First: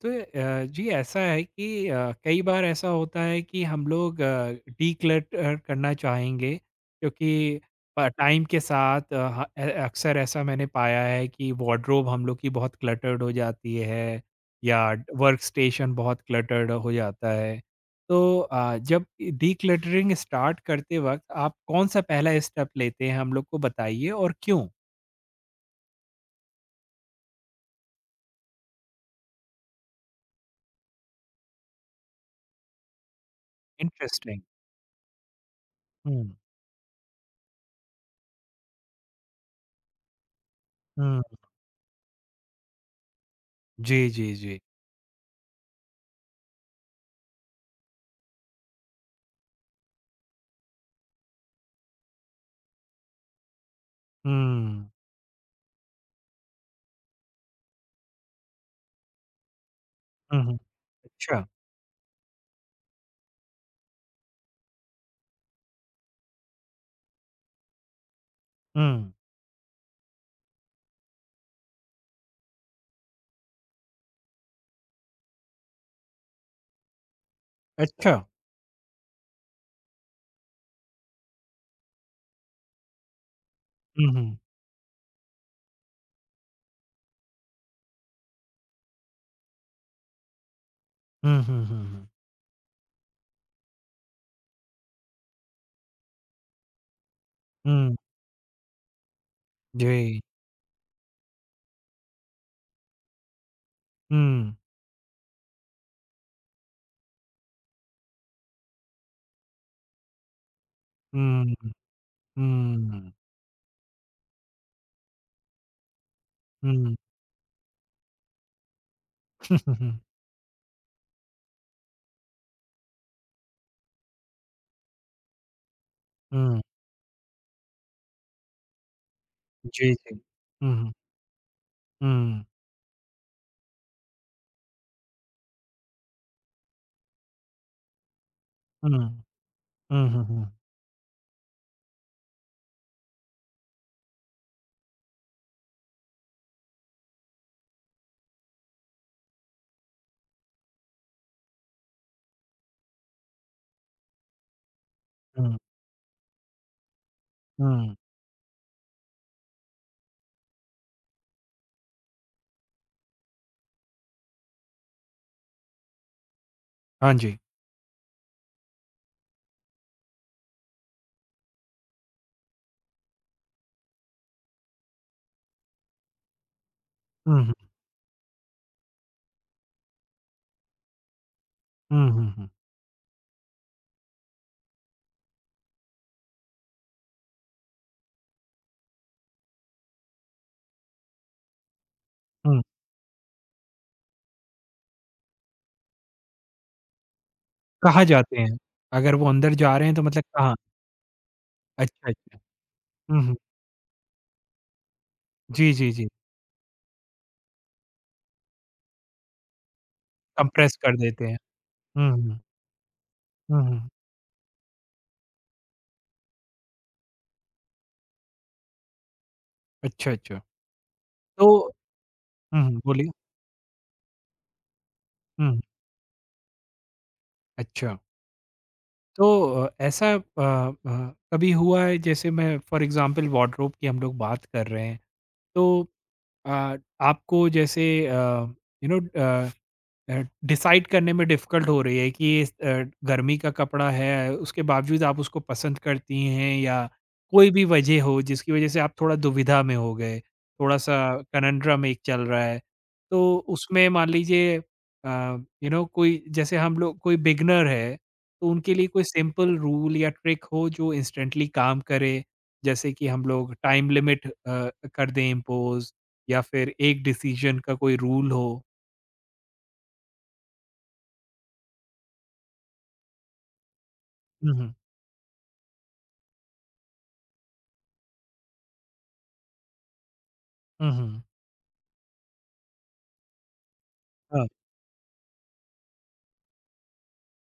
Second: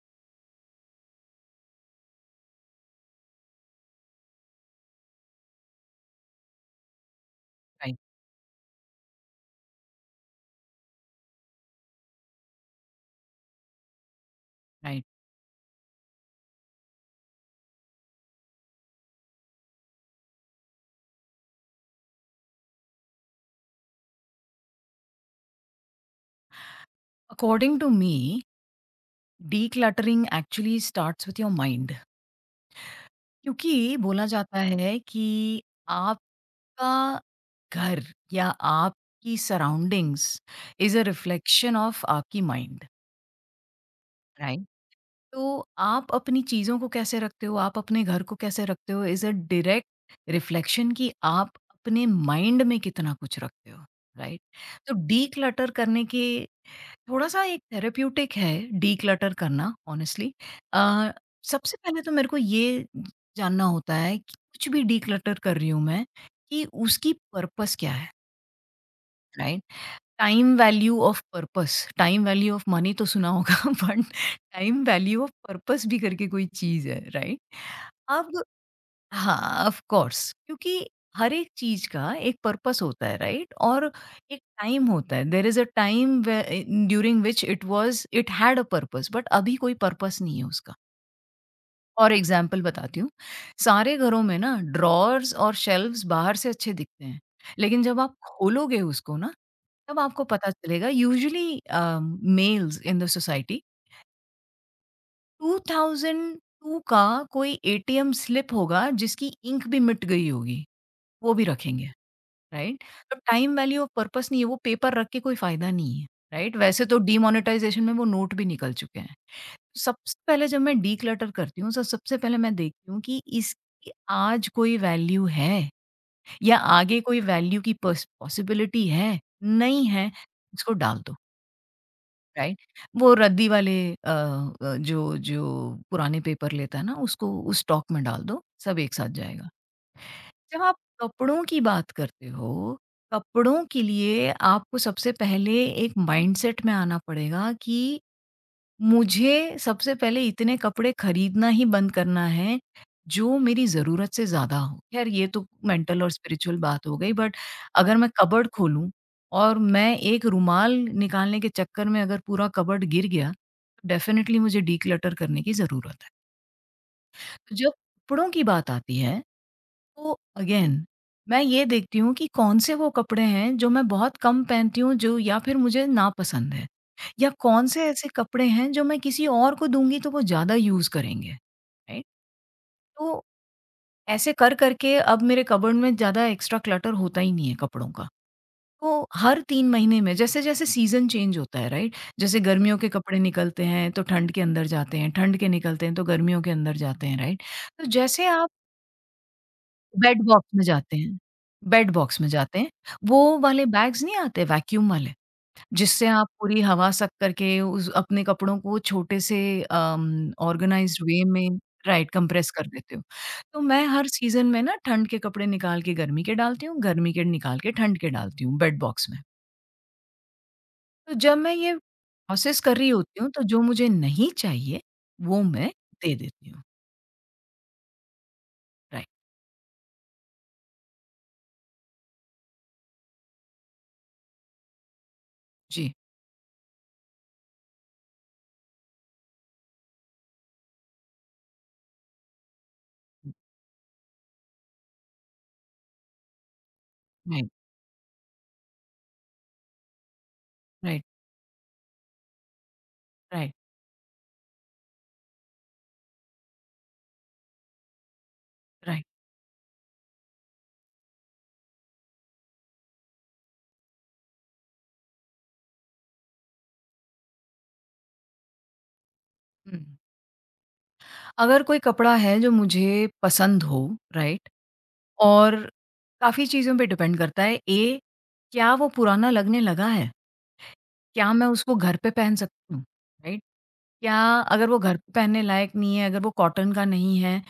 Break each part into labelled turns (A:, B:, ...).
A: जी ऐसा है कि कई बार ऐसा होता है कि हम लोग डिक्लटर करना चाहेंगे क्योंकि
B: Right,
A: टाइम के साथ अक्सर ऐसा मैंने पाया है कि वार्डरोब हम लोग की बहुत क्लटर्ड हो जाती है या
B: right.
A: वर्क स्टेशन बहुत क्लटर्ड हो जाता है। जब डिक्लटरिंग स्टार्ट करते वक्त आप कौन सा पहला स्टेप लेते हैं हम लोग को बताइए और क्यों।
B: According to me decluttering actually starts with your mind, क्योंकि बोला
A: इंटरेस्टिंग।
B: जाता है कि
A: हम्म।
B: आपका घर या आपकी surroundings is a
A: hmm.
B: Reflection of आपकी माइंड।
A: जी जी जी।
B: राइट, तो आप अपनी चीज़ों को कैसे रखते हो, आप अपने घर को कैसे रखते हो, इज अ डायरेक्ट रिफ्लेक्शन कि आप अपने माइंड में कितना कुछ रखते हो। राइट।
A: हम्म।
B: तो डीक्लटर करने के, थोड़ा-सा एक थेरेप्यूटिक है डिक्लटर करना ऑनेस्टली।
A: हुँ, हुँ।
B: अ,
A: अच्छा।
B: सबसे पहले तो मेरे को ये जानना होता है कि कुछ भी डिक्लटर कर रही हूँ मैं, कि उसकी पर्पस क्या है,
A: हुँ,
B: right? Time value of purpose, time value of money तो सुना होगा but time value of purpose भी करके कोई चीज़ है, राइट?
A: अच्छा।
B: अब हाँ, ऑफ कोर्स, क्योंकि हर एक चीज़ का एक पर्पस होता है, राइट? और
A: हुँ, हुँ।
B: एक टाइम होता है, there is a time way a during which it was it had a purpose but अभी कोई पर्पस नहीं है उसका।
A: हुँ, हुँ, हुँ, हुँ।
B: फॉर एग्ज़ाम्पल बताती हूँ, सारे घरों में ना ड्रॉवर्स और शेल्व्स बाहर से अच्छे दिखते हैं, लेकिन
A: हुँ,
B: जब आप खोलोगे उसको ना, तब
A: जी।
B: आपको पता चलेगा। Usually males in the society
A: हुँ,
B: 2002 का कोई एटीएम स्लिप होगा जिसकी इंक भी मिट गई होगी। वो
A: हुँ,
B: भी
A: हुँ,
B: रखेंगे, राइट?
A: हुँ।
B: तो टाइम वैल्यू और पर्पस नहीं है, वो पेपर रख के कोई फ़ायदा नहीं है, राइट? वैसे
A: हुँ,
B: तो डिमोनेटाइज़ेशन में वो नोट भी निकल चुके हैं। सबसे पहले जब मैं डिक्लटर करती हूँ, तो सबसे पहले मैं देखती हूँ कि इसकी आज कोई वैल्यू है या आगे कोई वैल्यू की पॉसिबिलिटी है? नहीं
A: जी,
B: है,
A: जी।
B: इसको
A: हुँ, हुँ,
B: डाल दो,
A: हुँ,
B: राइट? वो रद्दी वाले जो जो पुराने पेपर लेता है ना, उसको उस स्टॉक में डाल दो, सब
A: हुँ।
B: एक साथ जाएगा।
A: हुँ, हुँ, हुँ,
B: जब आप कपड़ों की बात करते हो, कपड़ों के लिए आपको सबसे पहले एक माइंडसेट में आना पड़ेगा कि मुझे सबसे पहले इतने कपड़े खरीदना ही बंद करना है, जो मेरी ज़रूरत से ज़्यादा हो। ख़ैर ये तो
A: हुँ,
B: मेंटल और स्पिरिचुअल बात हो गई, बट
A: हुँ।
B: अगर मैं कबर्ड खोलूँ और मैं एक रुमाल निकालने के चक्कर में अगर पूरा कबर्ड गिर गया, डेफ़िनिटली मुझे डिक्लटर करने की ज़रूरत है।
A: हाँ जी।
B: तो जब कपड़ों की बात आती है तो अगेन मैं ये देखती हूँ कि कौन से वो कपड़े हैं जो मैं बहुत कम पहनती हूँ जो या फिर मुझे नापसंद है, या
A: हुँ, हुँ,
B: कौन से ऐसे कपड़े हैं जो मैं किसी और को दूंगी तो वो ज़्यादा यूज़ करेंगे, राइट?
A: हुँ, हुँ, हुँ,
B: तो ऐसे कर करके अब मेरे कबर्ड में ज़्यादा एक्स्ट्रा क्लटर होता ही नहीं है कपड़ों का। तो हर तीन महीने में जैसे जैसे सीजन चेंज होता है, राइट, जैसे
A: हुँ।
B: गर्मियों के कपड़े निकलते हैं तो ठंड के अंदर जाते हैं, ठंड के निकलते हैं तो गर्मियों के अंदर जाते हैं, राइट? तो
A: कहाँ
B: जैसे
A: जाते हैं? अगर वो अंदर जा रहे हैं तो मतलब
B: बेड बॉक्स
A: कहाँ?
B: में जाते हैं, बेड
A: अच्छा,
B: बॉक्स में
A: अच्छा।
B: जाते हैं।
A: हुँ, हुँ।
B: वो वाले बैग्स नहीं आते वैक्यूम वाले,
A: जी, जी,
B: जिससे
A: जी।
B: आप पूरी हवा सक करके उस अपने कपड़ों को छोटे से
A: कंप्रेस कर
B: ऑर्गनाइज़्ड वे
A: देते हैं।
B: में, राइट,
A: हुँ, हुँ।
B: कंप्रेस कर देते हो। तो
A: हुँ,
B: मैं
A: हुँ।
B: हर सीज़न में ना ठंड के कपड़े निकाल के गर्मी के डालती हूँ, गर्मी के निकाल के ठंड के डालती हूँ बेड बॉक्स में।
A: अच्छा, अच्छा।
B: तो जब
A: तो
B: मैं ये प्रोसेस
A: हुँ,
B: कर
A: हुँ,
B: रही
A: बोलिए।
B: होती हूँ, तो जो मुझे नहीं चाहिए वो
A: हुँ,
B: मैं दे देती हूँ।
A: अच्छा।
B: राइट,
A: तो अ, ऐसा अ कभी हुआ है जैसे मैं फॉर एग्जांपल वार्डरोब की हम लोग बात कर रहे हैं। तो
B: जी।
A: अ, आपको जैसे यू नो डिसाइड करने में डिफ़िकल्ट हो रही है कि इस
B: हुँ,
A: गर्मी का कपड़ा है, उसके बावजूद आप उसको पसंद करती हैं या
B: राइट,
A: कोई भी वजह हो जिसकी वजह से आप थोड़ा दुविधा में हो गए, थोड़ा-सा
B: राइट,
A: कनंड्रम एक चल रहा है। तो
B: राइट,
A: उसमें मान लीजिए अ, यू नो कोई जैसे हम लोग कोई बिगिनर है, तो उनके लिए कोई
B: राइट।
A: सिंपल रूल या ट्रिक हो जो इंस्टेंटली काम करे, जैसे कि हम लोग टाइम लिमिट कर दें इम्पोज़ या फिर एक डिसीज़न का कोई रूल हो?
B: हुँ। अगर कोई कपड़ा है जो मुझे पसंद हो, राइट?
A: हुँ, हुँ।
B: और काफ़ी चीज़ों पे डिपेंड करता है। ए, क्या वो पुराना लगने लगा है?
A: हुँ, हुँ।
B: क्या मैं उसको घर पे पहन सकती हूँ? राइट? क्या,
A: ఆ!
B: अगर वो घर पे पहनने लायक नहीं है, अगर वो कॉटन का नहीं है,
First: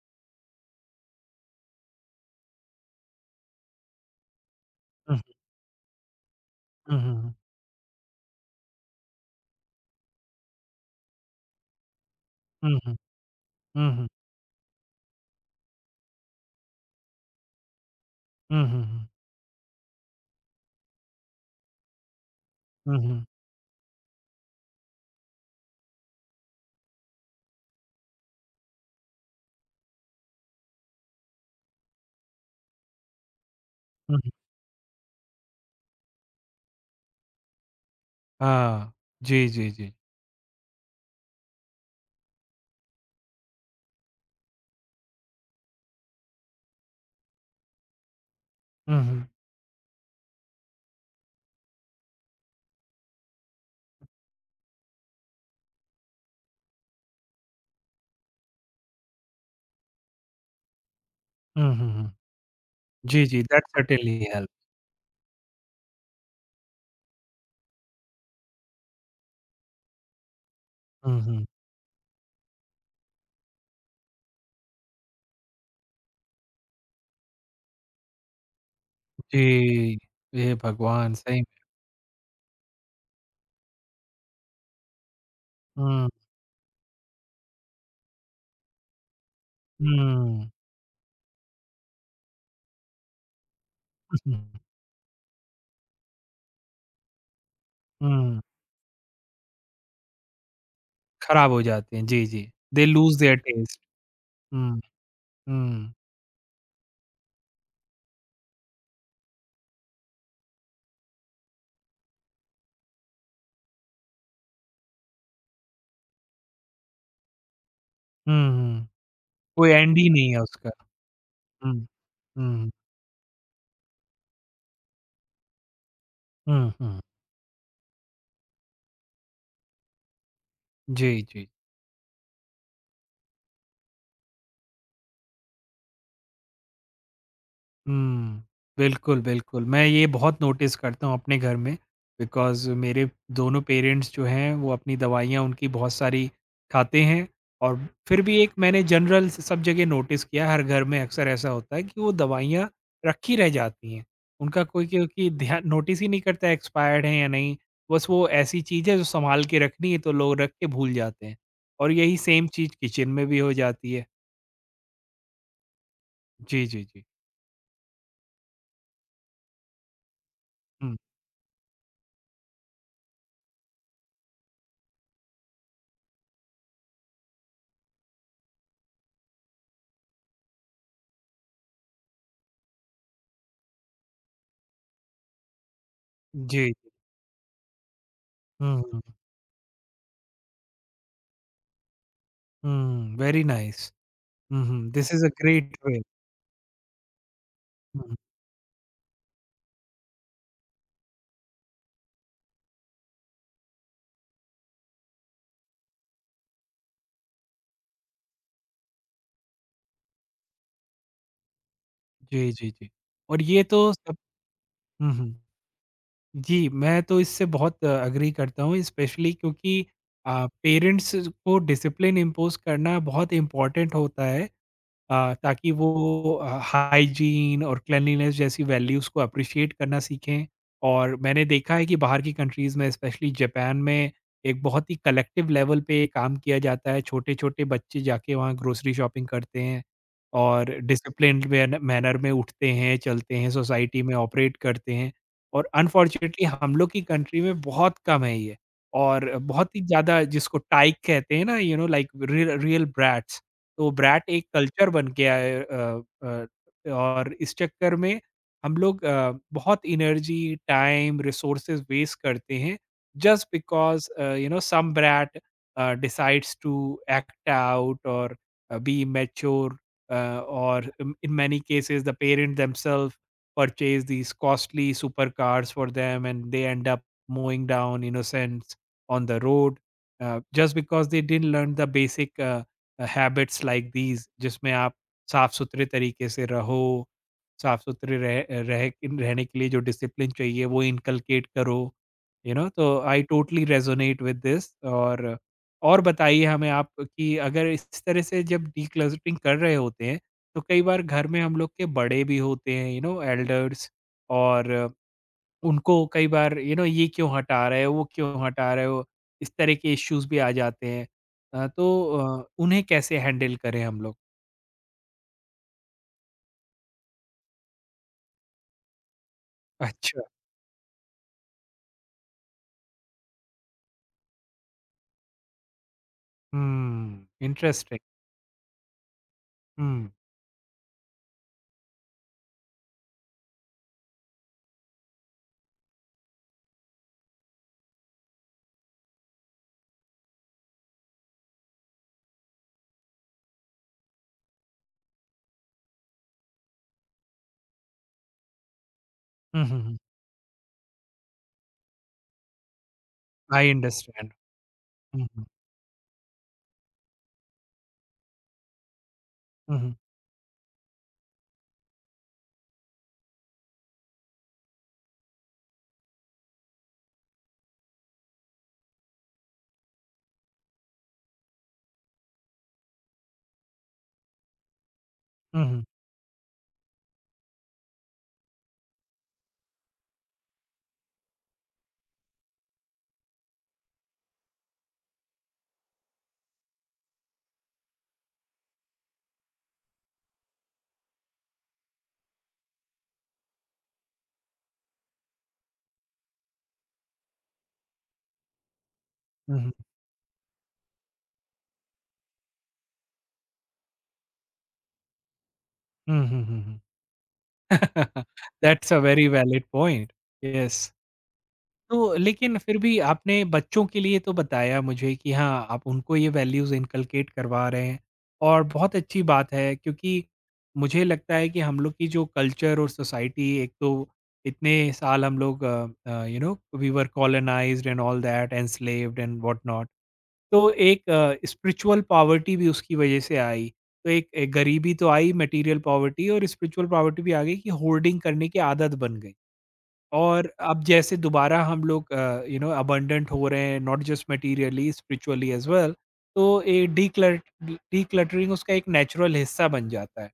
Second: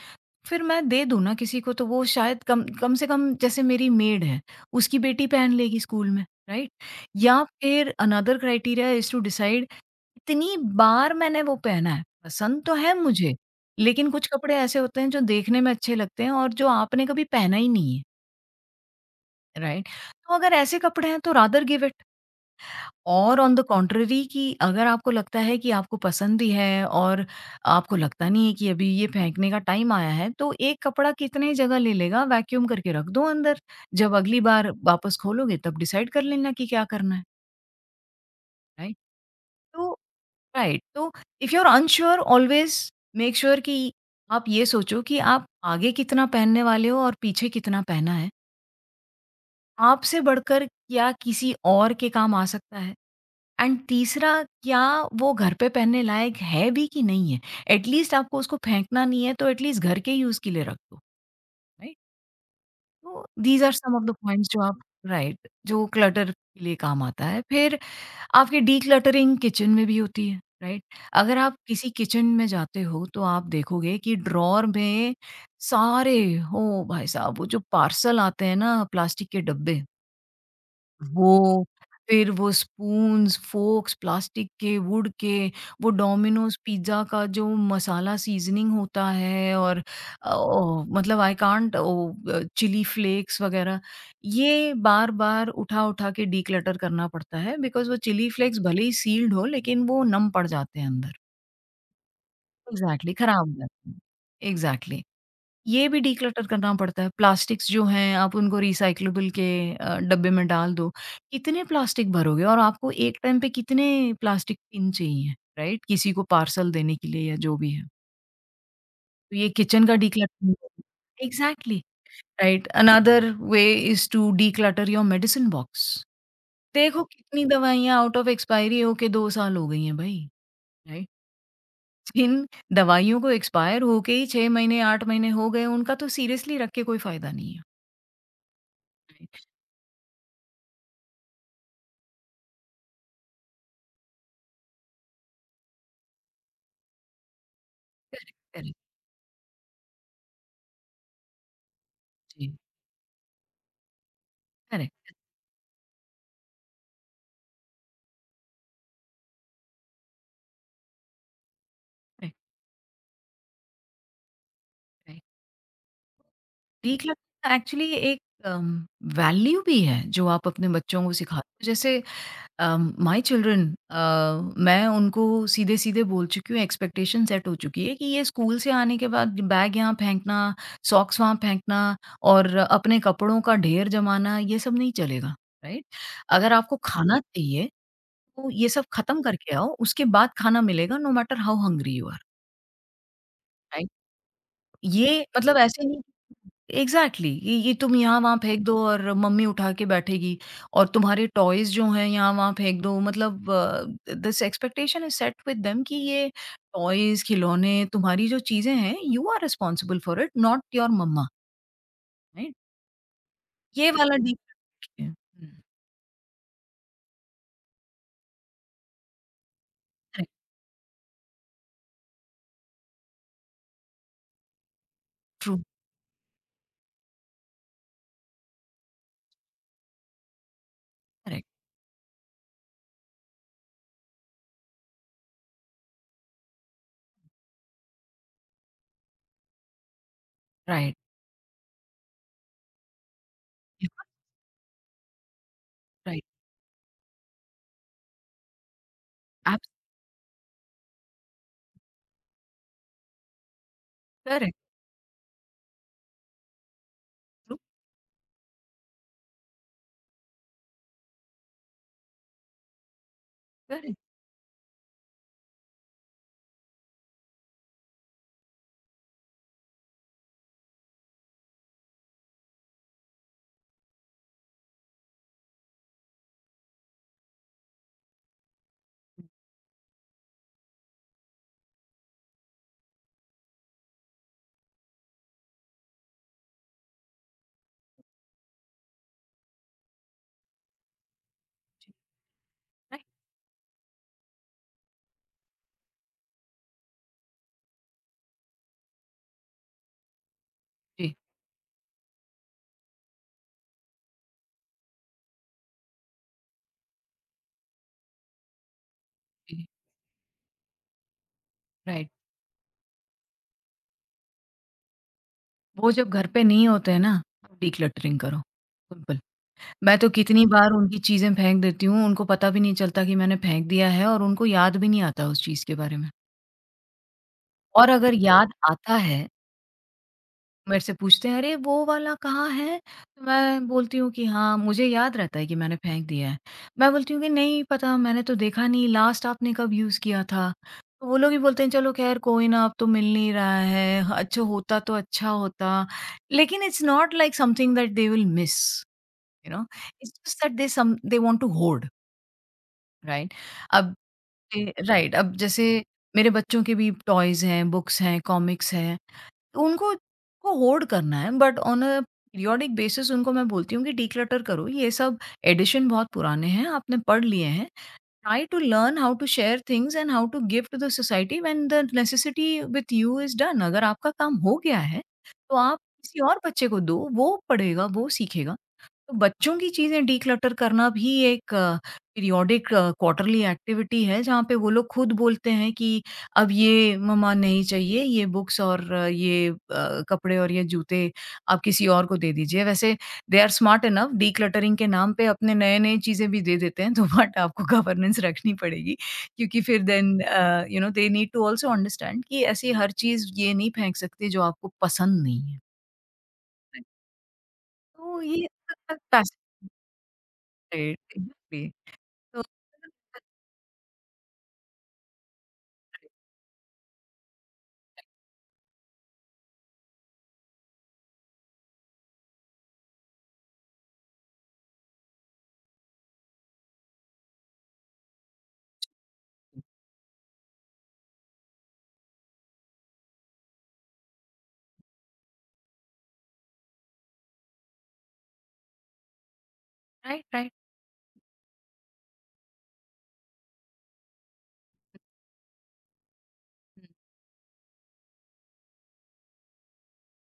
B: फिर मैं दे दूँ ना किसी को तो वो शायद कम कम से कम जैसे मेरी मेड है, उसकी
A: హ్మ్. హ్మ్.
B: बेटी पहन लेगी स्कूल में, राइट?
A: హుహు.
B: या फिर another criteria is to decide कितनी बार मैंने वो पहना है। पसंद तो
A: హుహు.
B: है मुझे,
A: హుహు.
B: लेकिन कुछ कपड़े ऐसे होते हैं जो देखने में अच्छे लगते हैं और जो आपने कभी पहना ही नहीं है,
A: హుహు.
B: राइट? तो अगर ऐसे कपड़े हैं तो रादर गिव इट।
A: హుహు.
B: और ऑन द कॉन्ट्ररी कि अगर आपको लगता है कि आपको पसंद भी है और आपको लगता नहीं है कि अभी ये फेंकने का टाइम आया है, तो एक कपड़ा कितने जगह ले लेगा, वैक्यूम करके रख दो अंदर। जब
A: హుహు.
B: अगली बार वापस खोलोगे तब डिसाइड कर लेना कि क्या करना है,
A: हाँ,
B: राइट?
A: जी, जी,
B: तो
A: जी।
B: राइट, तो if you are unsure always make sure कि आप ये सोचो कि आप आगे कितना पहनने वाले हो और पीछे कितना पहना है।
A: हुँ, हुँ,
B: आपसे बढ़कर क्या किसी और के काम आ सकता है? एंड तीसरा, क्या वो घर पे पहनने लायक है भी कि नहीं है? एटलीस्ट आपको उसको फेंकना नहीं है तो एटलीस्ट घर के यूज़ के लिए रख दो,
A: हुँ, हुँ,
B: राइट?
A: हुँ।
B: तो
A: जी, जी, that
B: these are some of the
A: certainly
B: points
A: help.
B: जो आप, राइट, जो क्लटर के लिए काम आता है। फिर आपकी डिक्लटरिंग किचन में भी होती है, राइट?
A: हुँ,
B: अगर
A: हुँ।
B: आप किसी किचन में जाते हो तो आप देखोगे कि ड्रॉअर में सारे, हो भाई साहब, वो जो पार्सल आते हैं ना प्लास्टिक के डब्बे
A: जी, हे भगवान! सही में।
B: वो, फिर वो स्पून्स, फ़ोर्क्स, प्लास्टिक के, वुड के, वो
A: हुँ,
B: डोमिनोज़ पिज़्ज़ा का जो मसाला सीज़निंग होता है, और
A: हुँ,
B: ओ मतलब I can't oh chilli flakes वग़ैरह, ये बार-बार उठा-उठा के डिक्लटर करना पड़ता है बिकॉज़ वो चिली
A: हुँ,
B: फ्लेक्स भले ही सील्ड हो लेकिन वो नम पड़ जाते हैं अंदर।
A: खराब हो जाते हैं, जी, जी। दे
B: एग्ज़ैक्टली
A: लूज़ देयर
B: ख़राब हो
A: टेस्ट।
B: जाते हैं।
A: हुँ,
B: एग्ज़ैक्टली। ये
A: हुँ,
B: भी डिक्लटर करना पड़ता है। प्लास्टिक्स जो हैं आप उनको रिसाइक्लेबल के डब्बे में डाल दो। कितने प्लास्टिक भरोगे और आपको एक टाइम पे कितने प्लास्टिक बिन चाहिए, राइट? किसी को पार्सल देने के लिए या जो भी है।
A: हुँ, हुँ।
B: तो ये
A: कोई
B: किचन का
A: एंड ही नहीं है
B: डिक्लटरिंग,
A: उसका। हुँ,
B: एग्ज़ैक्टली, राइट।
A: हुँ,
B: another way is to declutter your medicine box.
A: हुँ, हुँ।
B: देखो कितनी दवाइयाँ आउट ऑफ एक्सपायरी होके 2 साल हो गई हैं भई, राइट?
A: जी, जी।
B: जिन दवाइयों को एक्सपायर होके ही 6 महीने, 8 महीने हो गए, उनका तो सीरियसली रख के कोई फ़ायदा नहीं है।
A: हुँ। बिल्कुल,
B: Right?
A: बिल्कुल। मैं ये बहुत नोटिस करता हूँ अपने घर में बिकॉज़ मेरे दोनों पेरेंट्स जो हैं वो अपनी दवाइयाँ उनकी बहुत सारी खाते हैं। और फिर
B: करेक्ट,
A: भी एक
B: करेक्ट.
A: मैंने जनरल स सब जगह नोटिस किया, हर घर में अक्सर ऐसा होता है कि वो
B: जी,
A: दवाइयाँ रखी रह जाती हैं। उनका कोई
B: करेक्ट,
A: क्योंकि ध्यान नोटिस ही नहीं करता एक्सपायर्ड हैं या नहीं। बस वो ऐसी चीज़ है जो सँभाल के रखनी है तो लोग रख के भूल जाते हैं, और यही
B: राइट,
A: सेम चीज़ किचन में भी हो जाती है।
B: राइट.
A: जी, जी, जी।
B: डिक्लटरिंग एक्चुअली एक वैल्यू भी है जो आप अपने
A: हुँ।
B: बच्चों को सिखाते हो। जैसे माय चिल्ड्रन, अ, मैं उनको सीधे-सीधे बोल चुकी हूँ, एक्सपेक्टेशन सेट हो चुकी है कि ये स्कूल से आने के बाद बैग यहाँ फेंकना, सॉक्स वहाँ फेंकना और अपने कपड़ों का ढेर जमाना, ये सब नहीं चलेगा, राइट? अगर
A: जी।
B: आपको खाना चाहिए तो ये
A: हुँ,
B: सब
A: हुँ।
B: खत्म करके आओ, उसके बाद खाना मिलेगा, no matter how hungry you are,
A: हुँ, वेरी
B: राइट?
A: नाइस। हुँ, हुँ, दिस इज़
B: ये
A: अ
B: मतलब
A: ग्रेट
B: ऐसे
A: वे।
B: नहीं, एग्ज़ैक्टली, ये तुम
A: हुँ,
B: यहाँ-वहाँ फेंक दो और मम्मी उठा के बैठेगी और तुम्हारे टॉयज़ जो हैं यहाँ-वहाँ फेंक दो, मतलब this expectation is set with them कि ये टॉयज़, खिलौने, तुम्हारी जो चीज़ें हैं, you are responsible for it, not your mama,
A: जी,
B: राइट?
A: जी, जी। और ये
B: ये
A: तो सब
B: वाला डीप,
A: हुँ,
B: हुँ,
A: हुँ। जी, मैं तो इससे बहुत एग्री करता हूँ, स्पेशली क्योंकि
B: करेक्ट,
A: पेरेंट्स को डिसिप्लिन इम्पोज़ करना बहुत इम्पोर्टेंट होता है।
B: ट्रू,
A: ताकि वो हाइजीन और क्लेanलीनेस जैसी वैल्यूज़ को अप्रिशिएट करना सीखें। और मैंने
B: करेक्ट,
A: देखा है कि बाहर की कंट्रीज़ में स्पेशली जापान में एक बहुत ही कलेक्टिव लेवल पे काम किया जाता है, छोटे-छोटे बच्चे जाके वहाँ ग्रोसरी शॉपिंग करते हैं और
B: राइट,
A: डिसिप्लिन्ड मैनर में उठते हैं, चलते हैं, सोसाइटी
B: बिल्कुल
A: में ऑपरेट करते हैं। और
B: राइट,
A: अनफॉर्चुनेटली हम लोग की कंट्री में बहुत कम है ये, और
B: एब्स
A: बहुत ही ज़्यादा जिसको टाइक कहते हैं ना, you know like real brats. तो ब्रैट एक
B: करेक्ट,
A: कल्चर बन के आए, और इस
B: ट्रू,
A: चक्कर में हम लोग बहुत एनर्जी, टाइम, रिसोर्सेज वेस्ट करते हैं just
B: correct,
A: because you know some brat decides to act out और be mature, or in many cases the parent themselves purchase these costly supercars for them and they end up mowing down innocents on the road, just because they didn't learn the basic habits like these जिसमें आप साफ-सुथरे तरीके से रहो, साफ-सुथरे रह रह रहने के लिए जो डिसिप्लिन चाहिए वो इनकलकेट करो,
B: जी,
A: यू नो। तो
B: right,
A: I totally resonate with this. और बताइए हमें आप कि अगर इस तरह से जब डिक्लटरिंग कर रहे होते हैं, तो कई बार
B: जी,
A: घर में हम लोग के बड़े भी होते हैं, यू नो एल्डर्स, और उनको कई बार यू नो ये क्यों हटा रहे हो, वो क्यों हटा रहे हो, इस
B: जी,
A: तरह के इश्यूज़ भी आ जाते हैं। अ, तो
B: राइट।
A: उन्हें कैसे हैंडल करें हम लोग?
B: वो जब घर पे नहीं होते हैं ना, तब डिक्लटरिंग करो, सिंपल। मैं तो
A: अच्छा,
B: कितनी बार उनकी चीज़ें फेंक देती हूँ, उनको पता भी नहीं चलता कि मैंने फेंक दिया है और उनको याद भी नहीं आता उस चीज़ के बारे में।
A: हुँ,
B: और
A: इंटरेस्टिंग।
B: अगर याद आता है,
A: हुँ,
B: मेरे से पूछते हैं, "अरे! वो वाला कहाँ है?" तो मैं बोलती हूँ कि हाँ, मुझे याद रहता है कि मैंने फेंक दिया है। मैं बोलती हूँ कि, "नहीं पता, मैंने तो देखा नहीं, लास्ट आपने कब यूज़ किया था?" तो वो लोग भी बोलते हैं, "चलो ख़ैर कोई ना, अब तो मिल नहीं रहा है, अच्छा होता तो अच्छा होता।" लेकिन it's not like something that they will miss, you
A: हुँ,
B: नो?
A: हुँ, हुँ,
B: it's just that they some they want to hoard. Right.
A: I
B: अब
A: अंडरस्टैंड।
B: ए, राइट,
A: हुँ,
B: अब
A: हुँ,
B: जैसे मेरे बच्चों के भी टॉयज हैं, बुक्स हैं, कॉमिक्स हैं, तो
A: हुँ,
B: उनको
A: हुँ,
B: को होर्ड करना है, but on a periodic basis उनको मैं बोलती हूँ कि डिक्लटर करो ये सब, एडिशन बहुत पुराने हैं, आपने पढ़ लिए हैं। Try to learn how to share things and how to give to the society when the necessity with you is done. अगर आपका काम हो गया है तो
A: हुँ,
B: आप
A: हुँ,
B: किसी और बच्चे को दो, वो पढ़ेगा, वो सीखेगा। तो बच्चों की चीज़ें डिक्लटर करना भी एक पीरियोडिक क्वार्टरली एक्टिविटी है, जहाँ पे वो लोग खुद बोलते हैं कि अब ये मम्मा नहीं चाहिए, ये बुक्स और कपड़े और ये जूते आप किसी और को दे दीजिए। वैसे they are smart enough, decluttering के नाम पे अपने नए-नए चीज़ें भी दे देते हैं, तो बट आपको गवर्नेंस रखनी पड़ेगी क्योंकि
A: हुँ,
B: फिर then you know they need to also understand कि ऐसी हर चीज़ ये नहीं फेंक सकते जो आपको पसंद नहीं है।
A: हुँ, हुँ, हुँ, हुँ।
B: राइट। तो ये
A: that's a very valid point. Yes.
B: Right, exactly.
A: तो
B: तो
A: लेकिन फिर भी आपने बच्चों के लिए तो बताया मुझे कि हाँ, आप उनको ये वैल्यूज़ इनकलकेट करवा रहे हैं और बहुत अच्छी बात है, क्योंकि मुझे लगता है कि हम लोग की जो कल्चर और सोसाइटी एक तो इतने साल हम लोग you know we were colonised and all that enslaved and what not. तो एक स्पिरिचुअल पॉवर्टी भी उसकी वजह से आई, तो एक गरीबी तो आई मटेरियल पॉवर्टी, और स्पिरिचुअल पॉवर्टी भी आ गई कि होर्डिंग करने की आदत बन गई।
B: राइट,
A: और
B: राइट,
A: अब जैसे दोबारा हम लोग यू नो अबंडेंट हो रहे हैं not just materially spiritually as well. तो
B: हुँ,
A: ये डीक्लट डीक्लटरिंग उसका एक नेचुरल हिस्सा बन जाता है।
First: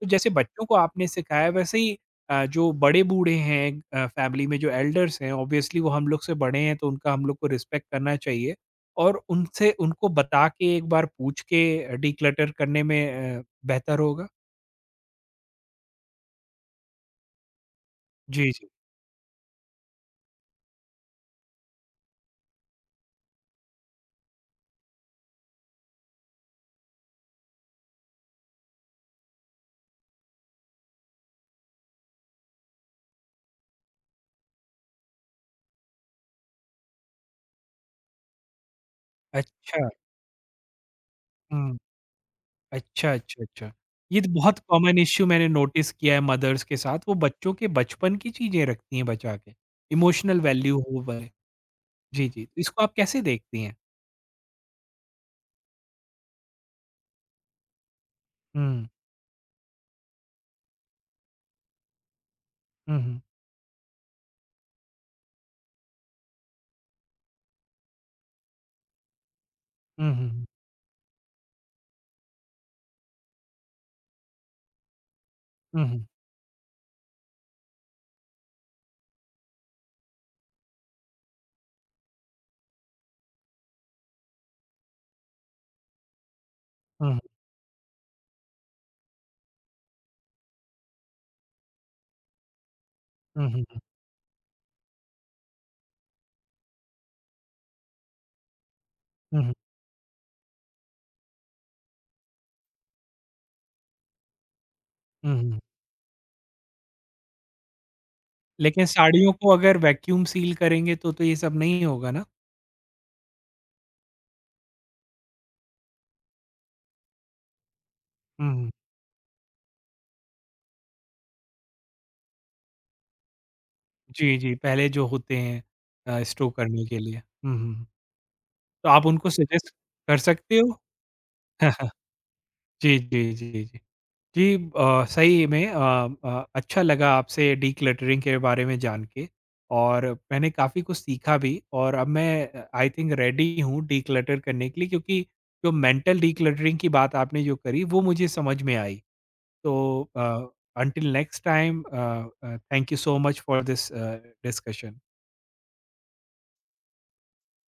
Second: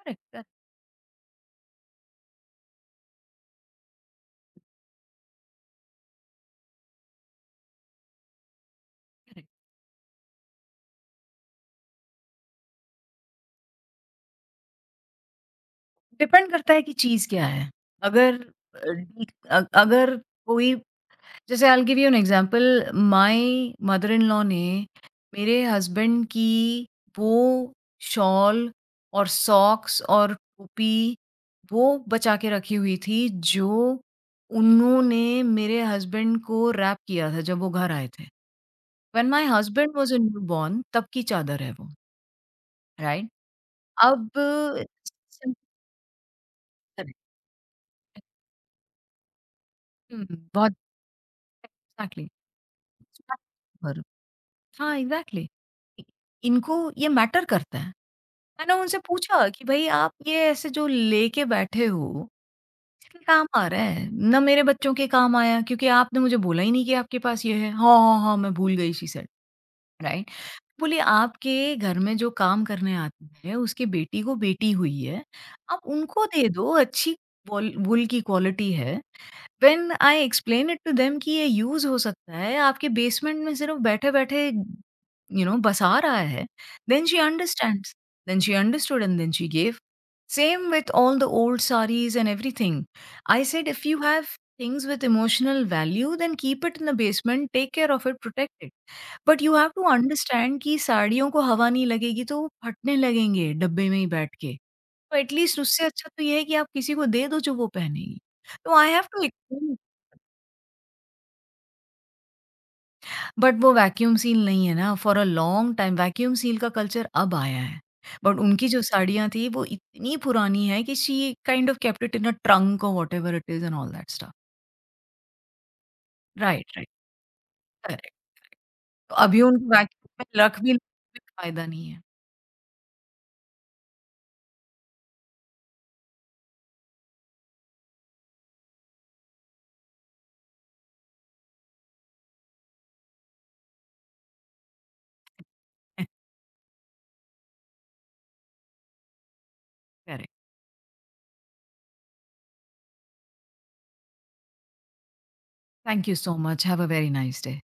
A: तो जैसे
B: करेक्ट,
A: बच्चों को आपने सिखाया वैसे ही जो बड़े बूढ़े हैं फैमिली में जो एल्डर्स हैं ऑब्वियसली वो हम लोग से बड़े हैं तो उनका हम लोग को रिस्पेक्ट करना चाहिए, और
B: करेक्ट।
A: उनसे उनको बता के एक बार पूछ के डीक्लटर करने में बेहतर होगा।
B: डिपेंड करता है कि चीज़ क्या है। अगर
A: जी जी।
B: अ, डी अ, अगर कोई, जैसे I will give you an example, my mother in law ने मेरे हस्बैंड की वो शॉल और सॉक्स और टोपी, वो बचा के रखी हुई थी, जो उन्होंने मेरे हस्बैंड को रैप किया था जब वो घर आए थे। व्हेन माय
A: अच्छा।
B: हस्बैंड वाज़ अ न्यूबॉर्न तब की चादर है वो। राइट?
A: अच्छा। ये तो
B: अब
A: बहुत कॉमन इश्यू मैंने नोटिस किया है मदर्स के साथ, वो
B: करेक्ट,
A: बच्चों के बचपन की चीज़ें रखती हैं बचा के,
B: हुँ,
A: इमोशनल
B: बहुत,
A: वैल्यू हो वै
B: एग्ज़ैक्टली,
A: जी, जी। तो इसको आप कैसे देखती हैं?
B: बरो, हाँ, एग्ज़ैक्टली, इ इनको ये मैटर करता है। मैंने
A: हुँ,
B: उनसे पूछा कि भई आप ये ऐसे जो लेके बैठे हो,
A: हुँ, हुँ,
B: किसके काम आ रहा है? ना मेरे बच्चों के काम आया, क्योंकि आपने मुझे बोला ही नहीं कि आपके पास ये है। हाँ, हाँ, हाँ, मैं भूल गई, शी सेड,
A: हुँ,
B: राइट?
A: हुँ,
B: बोली आपके घर में जो काम करने आती है, उसकी बेटी को बेटी हुई है, आप
A: हुँ, हुँ,
B: उनको दे दो, अच्छी बोल वूल की क्वालिटी है। When I explain it to them कि ये यूज़ हो सकता है, आपके बेसमेंट में सिर्फ़ बैठे-बैठे, यू नो, बसा रहा है, then
A: hmm,
B: she
A: hmm,
B: understands, then she understood and then she give. Same with all the old sarees and everything. I
A: hmm,
B: said, "If you have things with emotional value, then keep it in the basement, take care of it, protect it.
A: Hmm,
B: But
A: hmm,
B: you have to understand कि साड़ियों को हवा नहीं लगेगी तो वो फटने लगेंगे डब्बे में ही बैठ के, तो एट
A: हुँ, हुँ।
B: लीस्ट उससे अच्छा तो ये है कि आप किसी को दे दो जो वो पहनेगी।" तो
A: लेकिन
B: आई हैव टू,
A: साड़ियों को अगर वैक्यूम सील करेंगे तो ये सब नहीं होगा ना?
B: बट वो वैक्यूम सील नहीं है ना, for a long time vacuum seal का कल्चर अब आया है, बट उनकी
A: हुँ,
B: जो साड़ियाँ थी वो इतनी पुरानी है कि she kind of kept it in a trunk और whatever it is and all that stuff.
A: जी, जी, पहले जो होते हैं स्टोव
B: राइट,
A: करने
B: राइट,
A: के लिए। हुँ, हुँ।
B: करेक्ट।
A: तो आप
B: तो
A: उनको
B: अभी
A: सजेस्ट
B: उनको
A: कर
B: वैक्यूम में
A: सकते
B: रख भी
A: हो?
B: फायदा नहीं है।
A: जी, जी, जी, जी। जी। अ, सही में अ, अ, अच्छा लगा आपसे डीक्लटरिंग के बारे में जान के, और मैंने काफ़ी कुछ सीखा भी, और अब मैं आई थिंक रेडी हूँ डीक्लटर करने के लिए क्योंकि जो मेंटल डीक्लटरिंग की बात आपने जो करी वो मुझे समझ में आई। तो
B: correct.
A: Until next time, thank you so much for this discussion.
B: Thank you so much, have a very nice day.